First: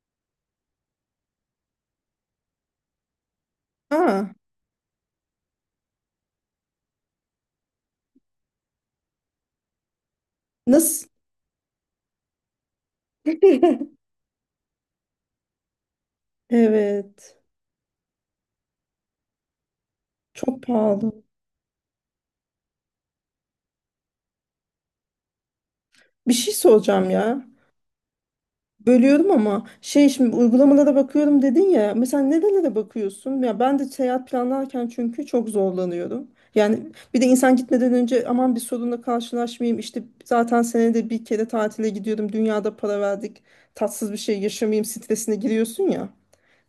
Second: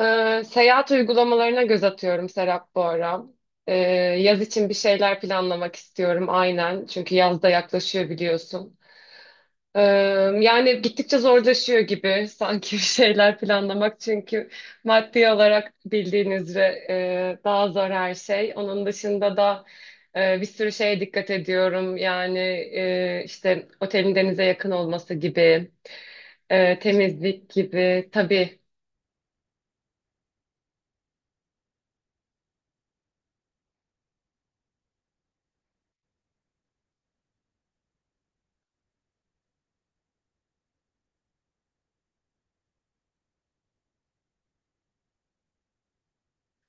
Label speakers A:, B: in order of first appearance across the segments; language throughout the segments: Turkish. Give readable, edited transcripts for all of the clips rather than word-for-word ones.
A: Seyahat uygulamalarına göz atıyorum Serap bu ara. Ee,
B: Aa,
A: Yaz için bir şeyler planlamak istiyorum aynen. Çünkü yaz da yaklaşıyor biliyorsun. Ee, Yani
B: nasıl?
A: gittikçe zorlaşıyor gibi sanki bir şeyler planlamak. Çünkü maddi olarak bildiğiniz üzere
B: Evet.
A: daha zor her şey. Onun dışında da bir
B: Çok
A: sürü şeye
B: pahalı.
A: dikkat ediyorum. Yani işte otelin denize yakın olması gibi,
B: Bir şey soracağım ya.
A: temizlik gibi. Tabii,
B: Bölüyorum ama şey, şimdi uygulamalara bakıyorum dedin ya. Mesela nerelere bakıyorsun? Ya ben de seyahat planlarken çünkü çok zorlanıyorum. Yani bir de insan gitmeden önce, aman bir sorunla karşılaşmayayım, İşte zaten senede bir kere tatile gidiyorum, dünyada para verdik, tatsız bir şey yaşamayayım stresine giriyorsun ya.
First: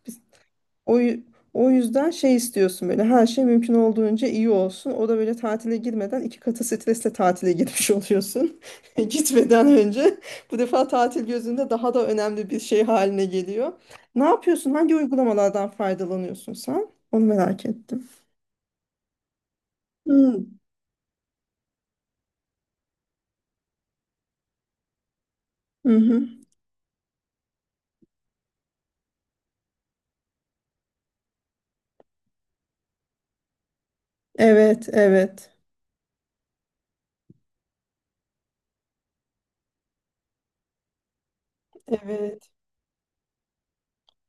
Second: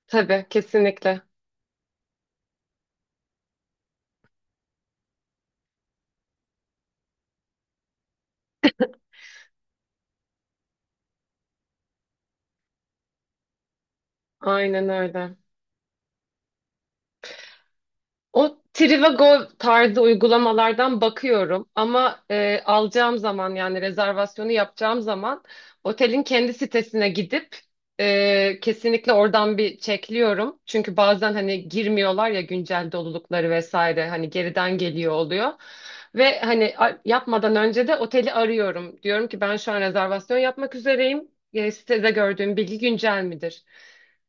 A: tabii
B: O,
A: kesinlikle.
B: yü- O yüzden şey istiyorsun, böyle her şey mümkün olduğunca iyi olsun. O da böyle tatile girmeden iki katı stresle tatile girmiş oluyorsun. Gitmeden önce bu defa tatil gözünde daha da önemli bir şey haline geliyor. Ne yapıyorsun?
A: Aynen
B: Hangi
A: öyle.
B: uygulamalardan faydalanıyorsun sen? Onu merak ettim.
A: O Trivago tarzı
B: Hmm.
A: uygulamalardan bakıyorum ama alacağım zaman yani rezervasyonu yapacağım zaman
B: Hı
A: otelin
B: hı.
A: kendi sitesine gidip kesinlikle oradan bir çekliyorum. Çünkü bazen hani girmiyorlar ya güncel dolulukları vesaire hani geriden
B: Evet,
A: geliyor
B: evet.
A: oluyor. Ve hani yapmadan önce de oteli arıyorum. Diyorum ki ben şu an rezervasyon yapmak üzereyim. Sitede
B: Evet.
A: gördüğüm bilgi güncel midir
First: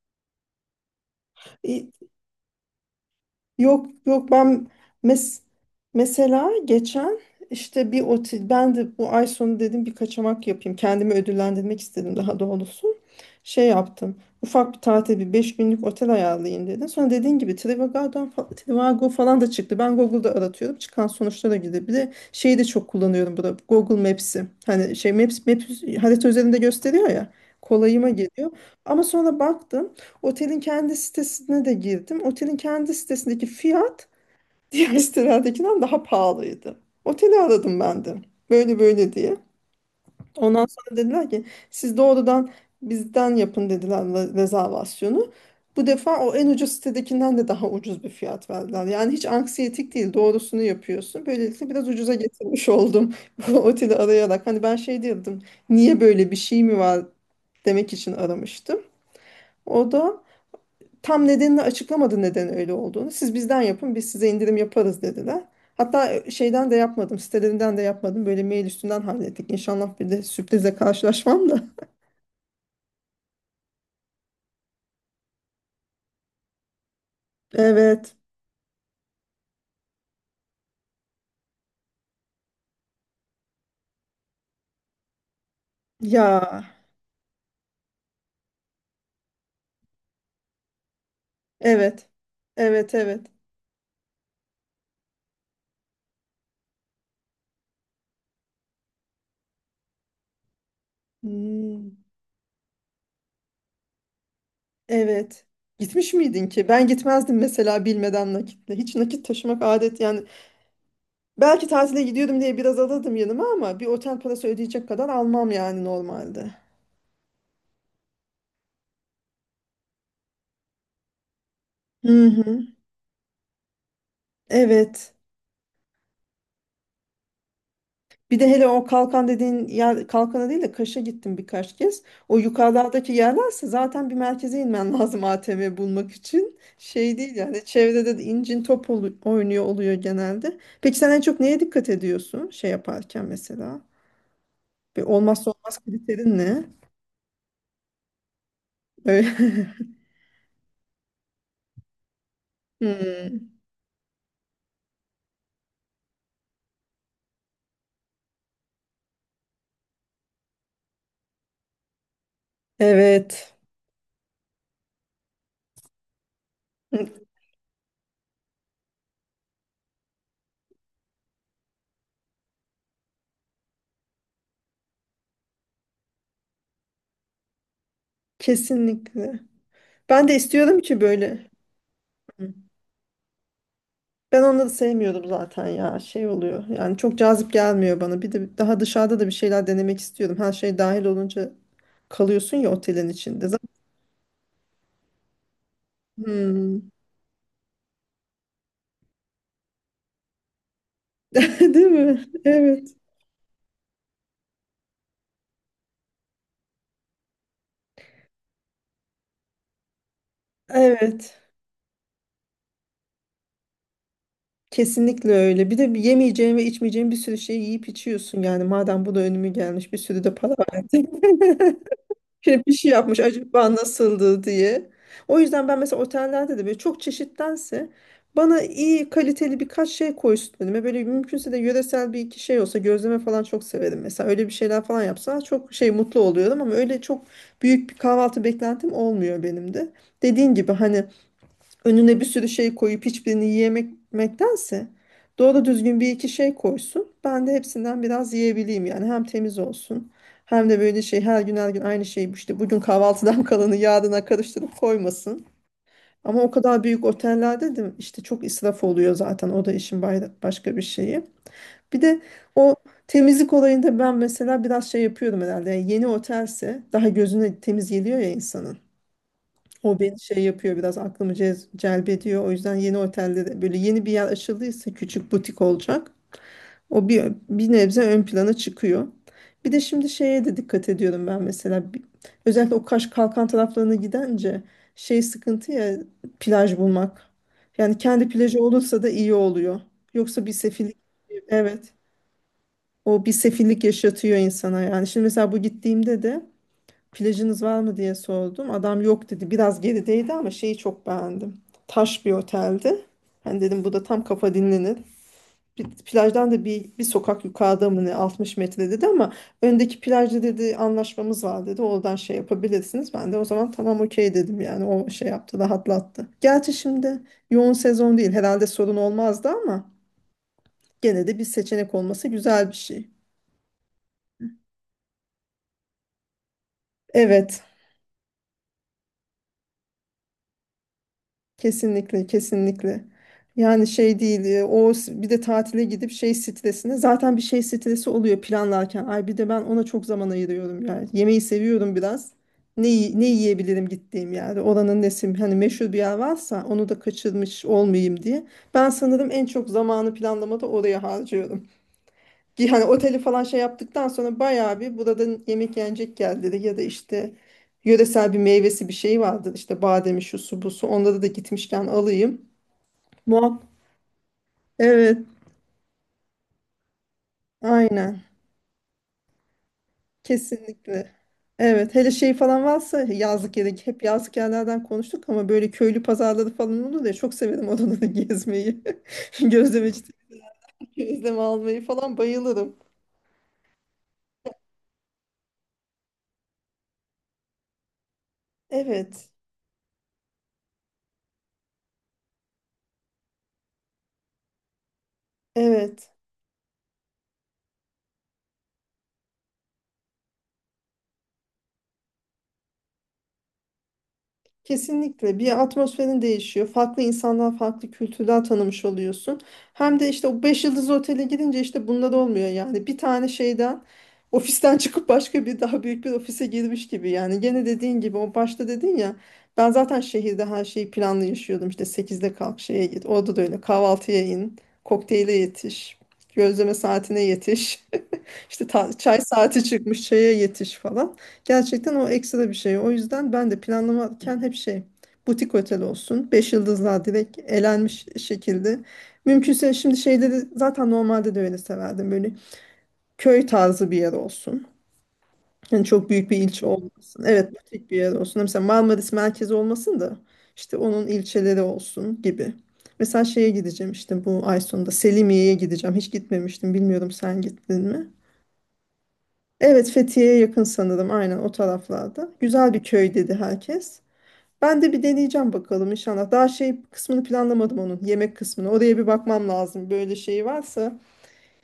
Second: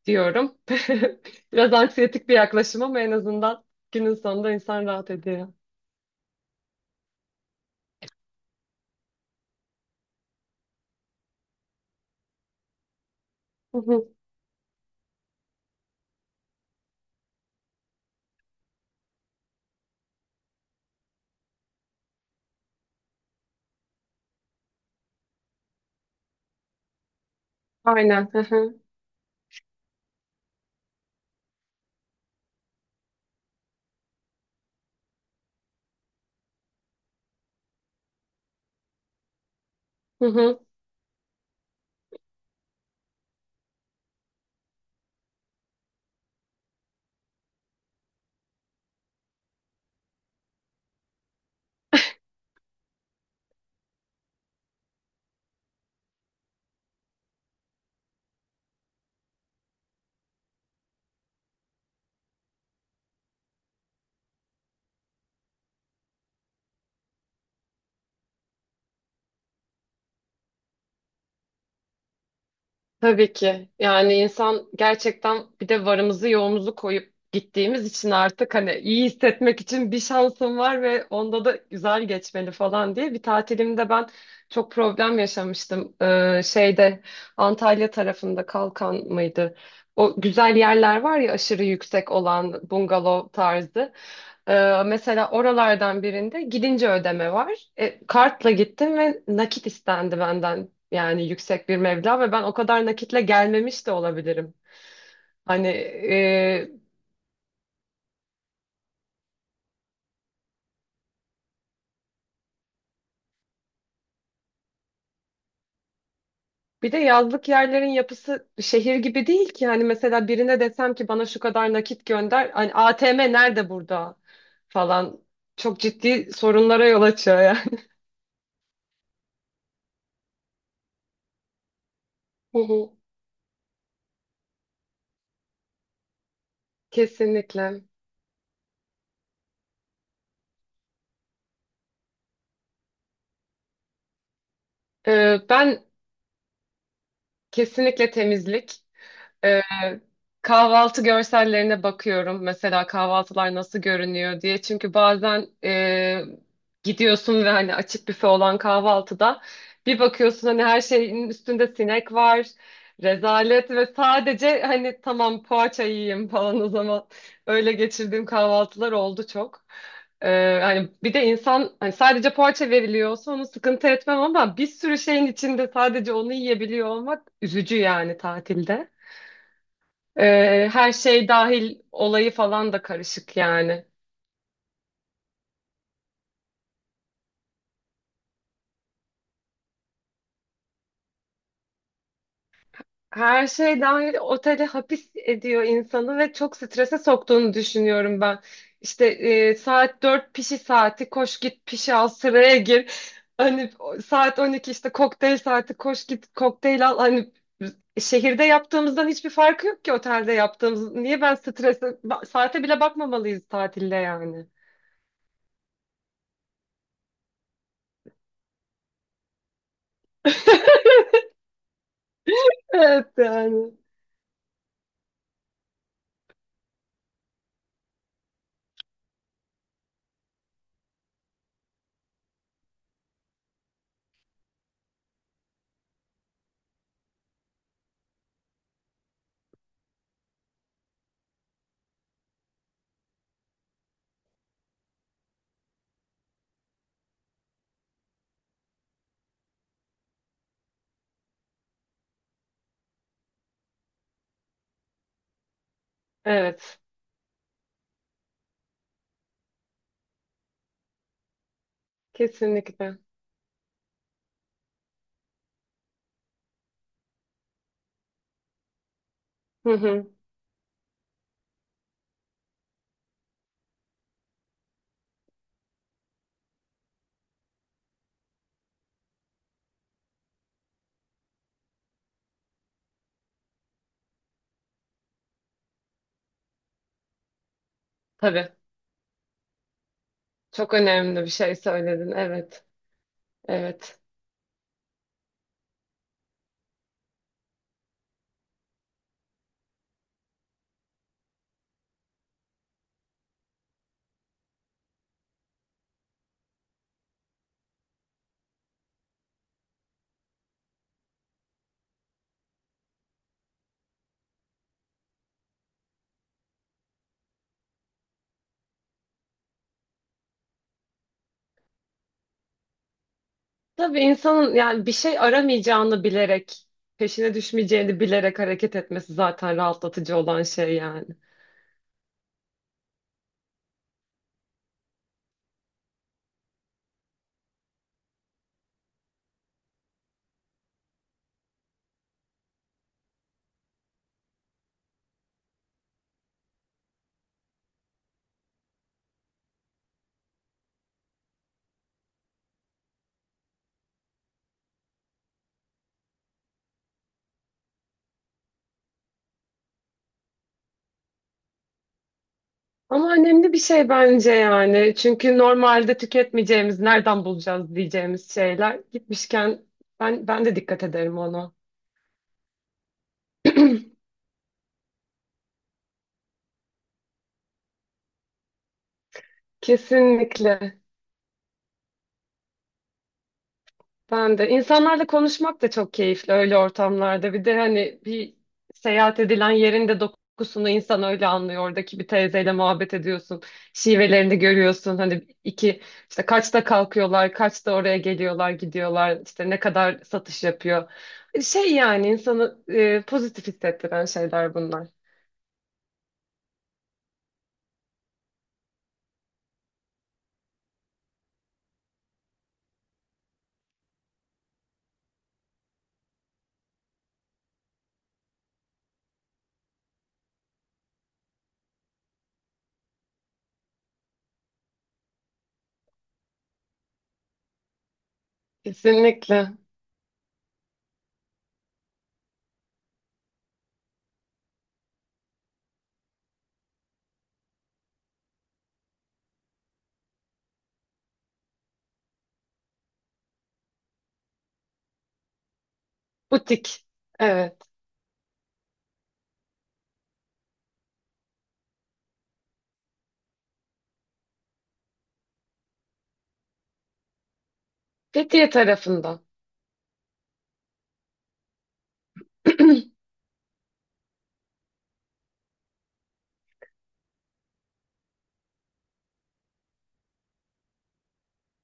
A: diyorum. Biraz
B: İ-
A: anksiyetik bir yaklaşım ama en azından.
B: Yok
A: Günün
B: yok,
A: sonunda
B: ben
A: insan rahat
B: mes
A: ediyor.
B: mesela geçen, işte bir otel, ben de bu ay sonu dedim bir kaçamak yapayım. Kendimi ödüllendirmek istedim daha doğrusu. Şey
A: Hı hı.
B: yaptım. Ufak bir tatil, bir 5 günlük otel ayarlayayım dedim. Sonra dediğin gibi Trivago falan da çıktı. Ben Google'da aratıyorum. Çıkan sonuçlara göre bir de şeyi de çok kullanıyorum burada. Google Maps'i. Hani şey, Maps harita üzerinde gösteriyor ya. Kolayıma
A: Aynen. Hı
B: geliyor.
A: hı.
B: Ama sonra baktım. Otelin kendi sitesine de girdim. Otelin kendi sitesindeki fiyat diğer sitelerdekinden daha pahalıydı. Oteli aradım ben de. Böyle böyle diye.
A: Hı hı.
B: Ondan sonra dediler ki siz doğrudan bizden yapın dediler rezervasyonu. Bu defa o en ucuz sitedekinden de daha ucuz bir fiyat verdiler. Yani hiç anksiyetik değil, doğrusunu yapıyorsun. Böylelikle biraz ucuza getirmiş oldum bu oteli arayarak. Hani ben şey diyordum, niye, böyle bir şey mi var demek için aramıştım. O da tam nedenini açıklamadı, neden öyle olduğunu. Siz bizden yapın, biz size indirim yaparız dediler. Hatta şeyden de yapmadım, sitelerinden de yapmadım. Böyle mail üstünden hallettik. İnşallah bir de sürprize karşılaşmam da.
A: Tabii ki. Yani insan gerçekten bir de varımızı yoğumuzu koyup gittiğimiz için
B: Evet.
A: artık hani iyi hissetmek için bir şansım var ve onda da güzel geçmeli falan diye. Bir tatilimde ben çok problem yaşamıştım.
B: Ya.
A: Şeyde Antalya tarafında Kalkan mıydı? O güzel yerler var ya aşırı
B: Evet.
A: yüksek olan
B: Evet, evet.
A: bungalov tarzı. Mesela oralardan birinde gidince ödeme var. Kartla gittim ve nakit istendi benden. Yani yüksek bir
B: Hmm,
A: meblağ ve ben o kadar nakitle gelmemiş de olabilirim.
B: evet.
A: Hani
B: Gitmiş miydin ki? Ben gitmezdim mesela bilmeden nakitle. Hiç nakit taşımak adet yani. Belki tatile gidiyordum diye biraz alırdım yanıma, ama bir otel parası ödeyecek kadar almam yani normalde.
A: bir de yazlık yerlerin yapısı şehir gibi değil ki. Hani mesela birine desem ki bana şu kadar nakit
B: Hı
A: gönder.
B: hı.
A: Hani ATM nerede burada
B: Evet.
A: falan. Çok ciddi sorunlara yol açıyor yani.
B: Bir de hele o kalkan dediğin yer, kalkana değil de Kaş'a gittim birkaç kez. O
A: Hı hı.
B: yukarılardaki yerlerse zaten bir merkeze inmen lazım ATM bulmak için. Şey değil yani,
A: Kesinlikle.
B: çevrede de incin top oynuyor oluyor genelde. Peki sen en çok neye dikkat ediyorsun şey yaparken mesela? Bir olmazsa
A: Ben
B: olmaz kriterin ne?
A: kesinlikle temizlik.
B: Öyle-
A: Ee, Kahvaltı görsellerine bakıyorum. Mesela
B: Hmm.
A: kahvaltılar nasıl görünüyor diye. Çünkü bazen gidiyorsun ve hani açık büfe olan kahvaltıda bir bakıyorsun hani her şeyin üstünde sinek var.
B: Evet.
A: Rezalet ve sadece hani tamam poğaça yiyeyim falan o zaman
B: Hı.
A: öyle geçirdiğim kahvaltılar oldu çok. Hani bir de insan hani sadece poğaça veriliyorsa onu sıkıntı etmem ama bir sürü şeyin içinde sadece onu yiyebiliyor olmak üzücü yani tatilde.
B: Kesinlikle. Ben de istiyorum
A: Her
B: ki
A: şey
B: böyle.
A: dahil olayı falan da karışık yani.
B: Ben onları sevmiyordum zaten ya. Şey oluyor. Yani çok cazip gelmiyor bana. Bir de daha dışarıda da bir şeyler denemek istiyordum. Her şey dahil olunca kalıyorsun ya otelin
A: Her
B: içinde. Zaten.
A: şey dahil otele hapis ediyor insanı ve çok
B: Hmm.
A: strese soktuğunu düşünüyorum ben. İşte saat 4 pişi saati koş git
B: Değil
A: pişi al
B: mi?
A: sıraya gir.
B: Evet.
A: Hani saat 12 işte kokteyl saati koş git kokteyl al. Hani şehirde yaptığımızdan hiçbir farkı yok ki otelde yaptığımız. Niye ben
B: Evet.
A: strese saate bile bakmamalıyız tatilde yani.
B: Kesinlikle öyle. Bir de bir yemeyeceğin ve içmeyeceğin bir sürü şey yiyip içiyorsun. Yani madem bu da önüme gelmiş, bir sürü de para verdim. Şey, bir şey
A: Evet
B: yapmış acaba,
A: yani.
B: nasıldı diye. O yüzden ben mesela otellerde de böyle çok çeşittense, bana iyi kaliteli birkaç şey koysun önüme. Böyle mümkünse de yöresel bir iki şey olsa, gözleme falan çok severim. Mesela öyle bir şeyler falan yapsa çok şey, mutlu oluyorum, ama öyle çok büyük bir kahvaltı beklentim olmuyor benim de. Dediğin gibi, hani önüne bir sürü şey koyup hiçbirini yiyemektense doğru düzgün bir iki şey koysun. Ben de hepsinden biraz yiyebileyim yani. Hem temiz olsun, hem de böyle şey, her gün her gün aynı şeyi, işte bugün kahvaltıdan kalanı yarına karıştırıp koymasın. Ama o
A: Evet
B: kadar büyük otellerde de işte çok israf oluyor zaten, o da işin başka bir şeyi. Bir de o
A: kesinlikle.
B: temizlik olayında ben mesela biraz şey yapıyorum herhalde. Yani yeni otelse daha gözüne temiz geliyor ya insanın.
A: Hı
B: O
A: hı.
B: beni şey yapıyor, biraz aklımı celbediyor. O yüzden yeni otellere, böyle yeni bir yer açıldıysa, küçük butik olacak. O bir nebze ön plana çıkıyor. Bir de şimdi şeye de dikkat ediyorum ben mesela. Özellikle o Kaş Kalkan taraflarına gidince şey sıkıntı ya, plaj bulmak. Yani kendi
A: Tabii.
B: plajı olursa da iyi oluyor. Yoksa bir
A: Çok
B: sefillik,
A: önemli bir şey
B: evet,
A: söyledin. Evet.
B: o bir sefillik
A: Evet.
B: yaşatıyor insana yani. Şimdi mesela bu gittiğimde de plajınız var mı diye sordum. Adam yok dedi. Biraz gerideydi ama şeyi çok beğendim. Taş bir oteldi. Ben dedim bu da tam kafa dinlenir. Bir, plajdan da bir sokak yukarıda mı ne, 60 metre dedi ama öndeki plajda dedi anlaşmamız var dedi, oradan şey yapabilirsiniz. Ben de o zaman tamam, okey dedim yani, o şey yaptı, rahatlattı. Gerçi şimdi yoğun sezon değil herhalde, sorun olmazdı, ama gene de bir seçenek olması güzel bir şey.
A: Tabii insanın yani bir şey aramayacağını bilerek, peşine
B: Evet.
A: düşmeyeceğini bilerek hareket etmesi zaten rahatlatıcı olan şey yani.
B: Kesinlikle, kesinlikle. Yani şey değil, bir de tatile gidip şey stresine, zaten bir şey stresi oluyor planlarken. Ay bir de ben ona çok zaman ayırıyorum yani. Yemeği seviyorum biraz. Ne yiyebilirim gittiğim yerde. Oranın nesi, hani meşhur bir yer varsa onu da kaçırmış olmayayım diye. Ben sanırım en çok zamanı planlamada oraya harcıyorum. Ki hani oteli falan şey yaptıktan sonra bayağı bir, buradan yemek yenecek geldi dedi, ya da işte yöresel bir meyvesi bir şey vardı, işte bademi, şu su, bu su, onları da gitmişken alayım.
A: Ama önemli bir
B: Muhak
A: şey bence yani.
B: evet,
A: Çünkü normalde tüketmeyeceğimiz, nereden bulacağız
B: aynen,
A: diyeceğimiz şeyler gitmişken ben de dikkat
B: kesinlikle.
A: ederim ona.
B: Evet, hele şey falan varsa yazlık yere, hep yazlık yerlerden konuştuk ama, böyle köylü pazarları falan olur ya, çok severim oraları gezmeyi. Gözlemeci,
A: Kesinlikle.
B: gözleme almayı falan bayılırım.
A: Ben de. İnsanlarla konuşmak da çok keyifli öyle ortamlarda. Bir de hani bir seyahat
B: Evet,
A: edilen yerin de dokusunu insan öyle anlıyor. Oradaki bir teyzeyle muhabbet ediyorsun. Şivelerini görüyorsun. Hani iki
B: evet.
A: işte kaçta kalkıyorlar, kaçta oraya geliyorlar, gidiyorlar. İşte ne kadar satış yapıyor. Şey yani insanı pozitif hissettiren şeyler bunlar.
B: Kesinlikle, bir atmosferin değişiyor. Farklı insanlar, farklı kültürler tanımış oluyorsun. Hem de işte o 5 yıldız otele gidince işte bunlar olmuyor yani. Bir tane şeyden, ofisten çıkıp başka bir daha büyük bir ofise girmiş gibi yani. Gene dediğin gibi, o başta dedin ya, ben zaten şehirde her şeyi planlı yaşıyordum. İşte sekizde kalk, şeye git. Orada da öyle kahvaltıya in, kokteyle yetiş, gözleme saatine yetiş. İşte çay
A: Kesinlikle.
B: saati çıkmış, çaya yetiş falan. Gerçekten o ekstra bir şey. O yüzden ben de planlamarken hep şey, butik otel olsun. Beş yıldızlar direkt elenmiş şekilde. Mümkünse şimdi şeyleri, zaten normalde de öyle severdim. Böyle köy tarzı bir yer olsun. Yani çok büyük bir ilçe
A: Butik.
B: olmasın. Evet,
A: Evet.
B: butik bir yer olsun. Mesela Marmaris merkezi olmasın da, işte onun ilçeleri olsun gibi. Mesela şeye gideceğim, işte bu ay sonunda Selimiye'ye gideceğim. Hiç gitmemiştim. Bilmiyorum sen gittin mi?
A: Fethiye tarafında.
B: Evet, Fethiye'ye yakın sanırım, aynen o taraflarda. Güzel bir köy dedi herkes. Ben de bir deneyeceğim bakalım inşallah. Daha şey kısmını planlamadım, onun yemek kısmını. Oraya bir bakmam lazım. Böyle şey varsa,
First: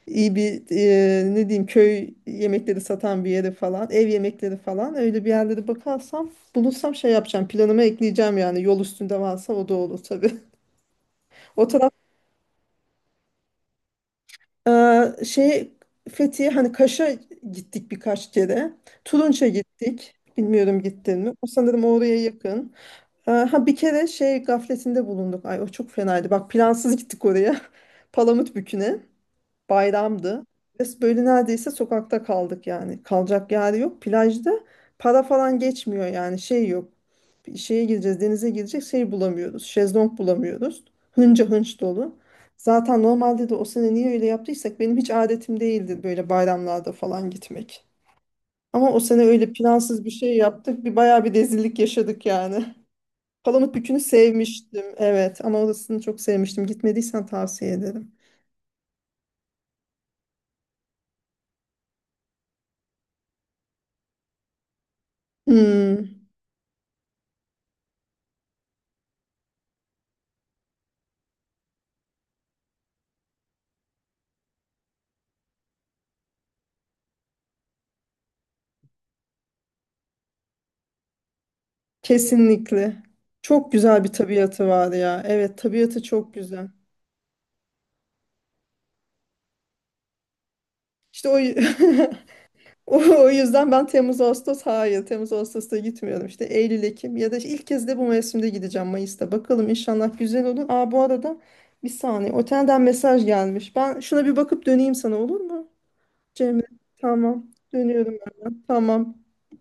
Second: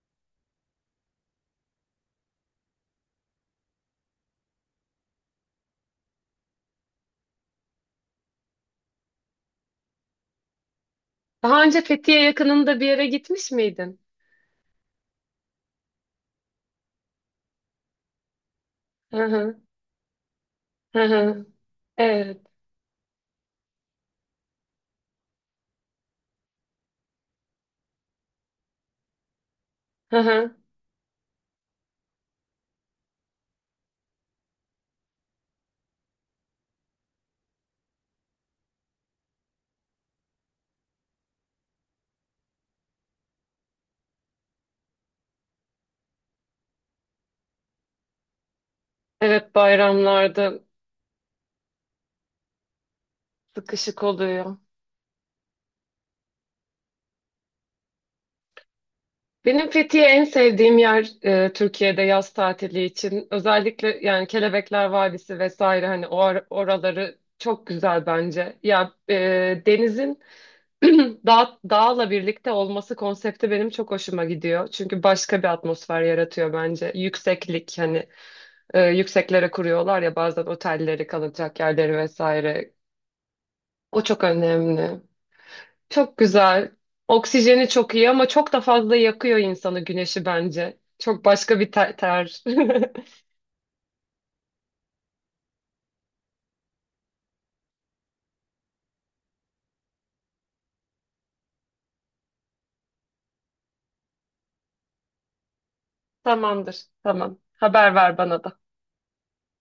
B: iyi bir, ne diyeyim, köy yemekleri satan bir yere falan, ev yemekleri falan, öyle bir yerlere bakarsam, bulursam şey yapacağım. Planıma ekleyeceğim yani. Yol üstünde varsa o da olur tabii.
A: Daha
B: O
A: önce Fethiye yakınında bir yere gitmiş miydin?
B: Şey, Fethiye, hani Kaş'a gittik birkaç kere.
A: Hı
B: Turunç'a
A: hı,
B: gittik. Bilmiyorum
A: hı
B: gittin mi? O
A: hı.
B: sanırım oraya
A: Evet.
B: yakın. Ha, bir kere şey gafletinde bulunduk. Ay, o çok fenaydı. Bak, plansız gittik oraya. Palamutbükü'ne.
A: Hı
B: Bayramdı.
A: hı.
B: Biz böyle neredeyse sokakta kaldık yani. Kalacak yer yok. Plajda para falan geçmiyor yani, şey yok, bir şeye gideceğiz, denize gidecek şey bulamıyoruz, şezlong bulamıyoruz. Hınca hınç dolu. Zaten normalde de, o sene niye öyle yaptıysak, benim hiç adetim değildi böyle bayramlarda falan gitmek. Ama o sene öyle
A: Evet,
B: plansız bir şey
A: bayramlarda
B: yaptık. Bir bayağı bir rezillik yaşadık yani. Palamutbükü'nü
A: sıkışık oluyor.
B: sevmiştim. Evet, ama orasını çok sevmiştim. Gitmediysen tavsiye ederim.
A: Benim Fethiye en sevdiğim yer Türkiye'de yaz tatili için. Özellikle yani Kelebekler Vadisi vesaire hani
B: Hmm,
A: oraları çok güzel bence. Ya denizin dağla birlikte olması konsepti benim çok hoşuma gidiyor. Çünkü başka bir atmosfer yaratıyor bence. Yükseklik hani yükseklere kuruyorlar ya bazen otelleri kalacak yerleri vesaire.
B: kesinlikle. Çok
A: O
B: güzel bir
A: çok
B: tabiatı var
A: önemli.
B: ya. Evet, tabiatı
A: Çok
B: çok güzel.
A: güzel. Oksijeni çok iyi ama çok da fazla yakıyor insanı güneşi bence. Çok
B: İşte o
A: başka bir ter. ter.
B: o yüzden ben Temmuz Ağustos, hayır, Temmuz Ağustos'ta gitmiyorum, işte Eylül Ekim, ya da işte ilk kez de bu mevsimde gideceğim Mayıs'ta, bakalım inşallah güzel olur. Aa, bu arada bir saniye, otelden mesaj gelmiş, ben şuna bir bakıp döneyim sana, olur mu Cemre?
A: Tamamdır. Tamam.
B: Tamam,
A: Haber
B: dönüyorum
A: ver bana da.
B: ben. Tamam.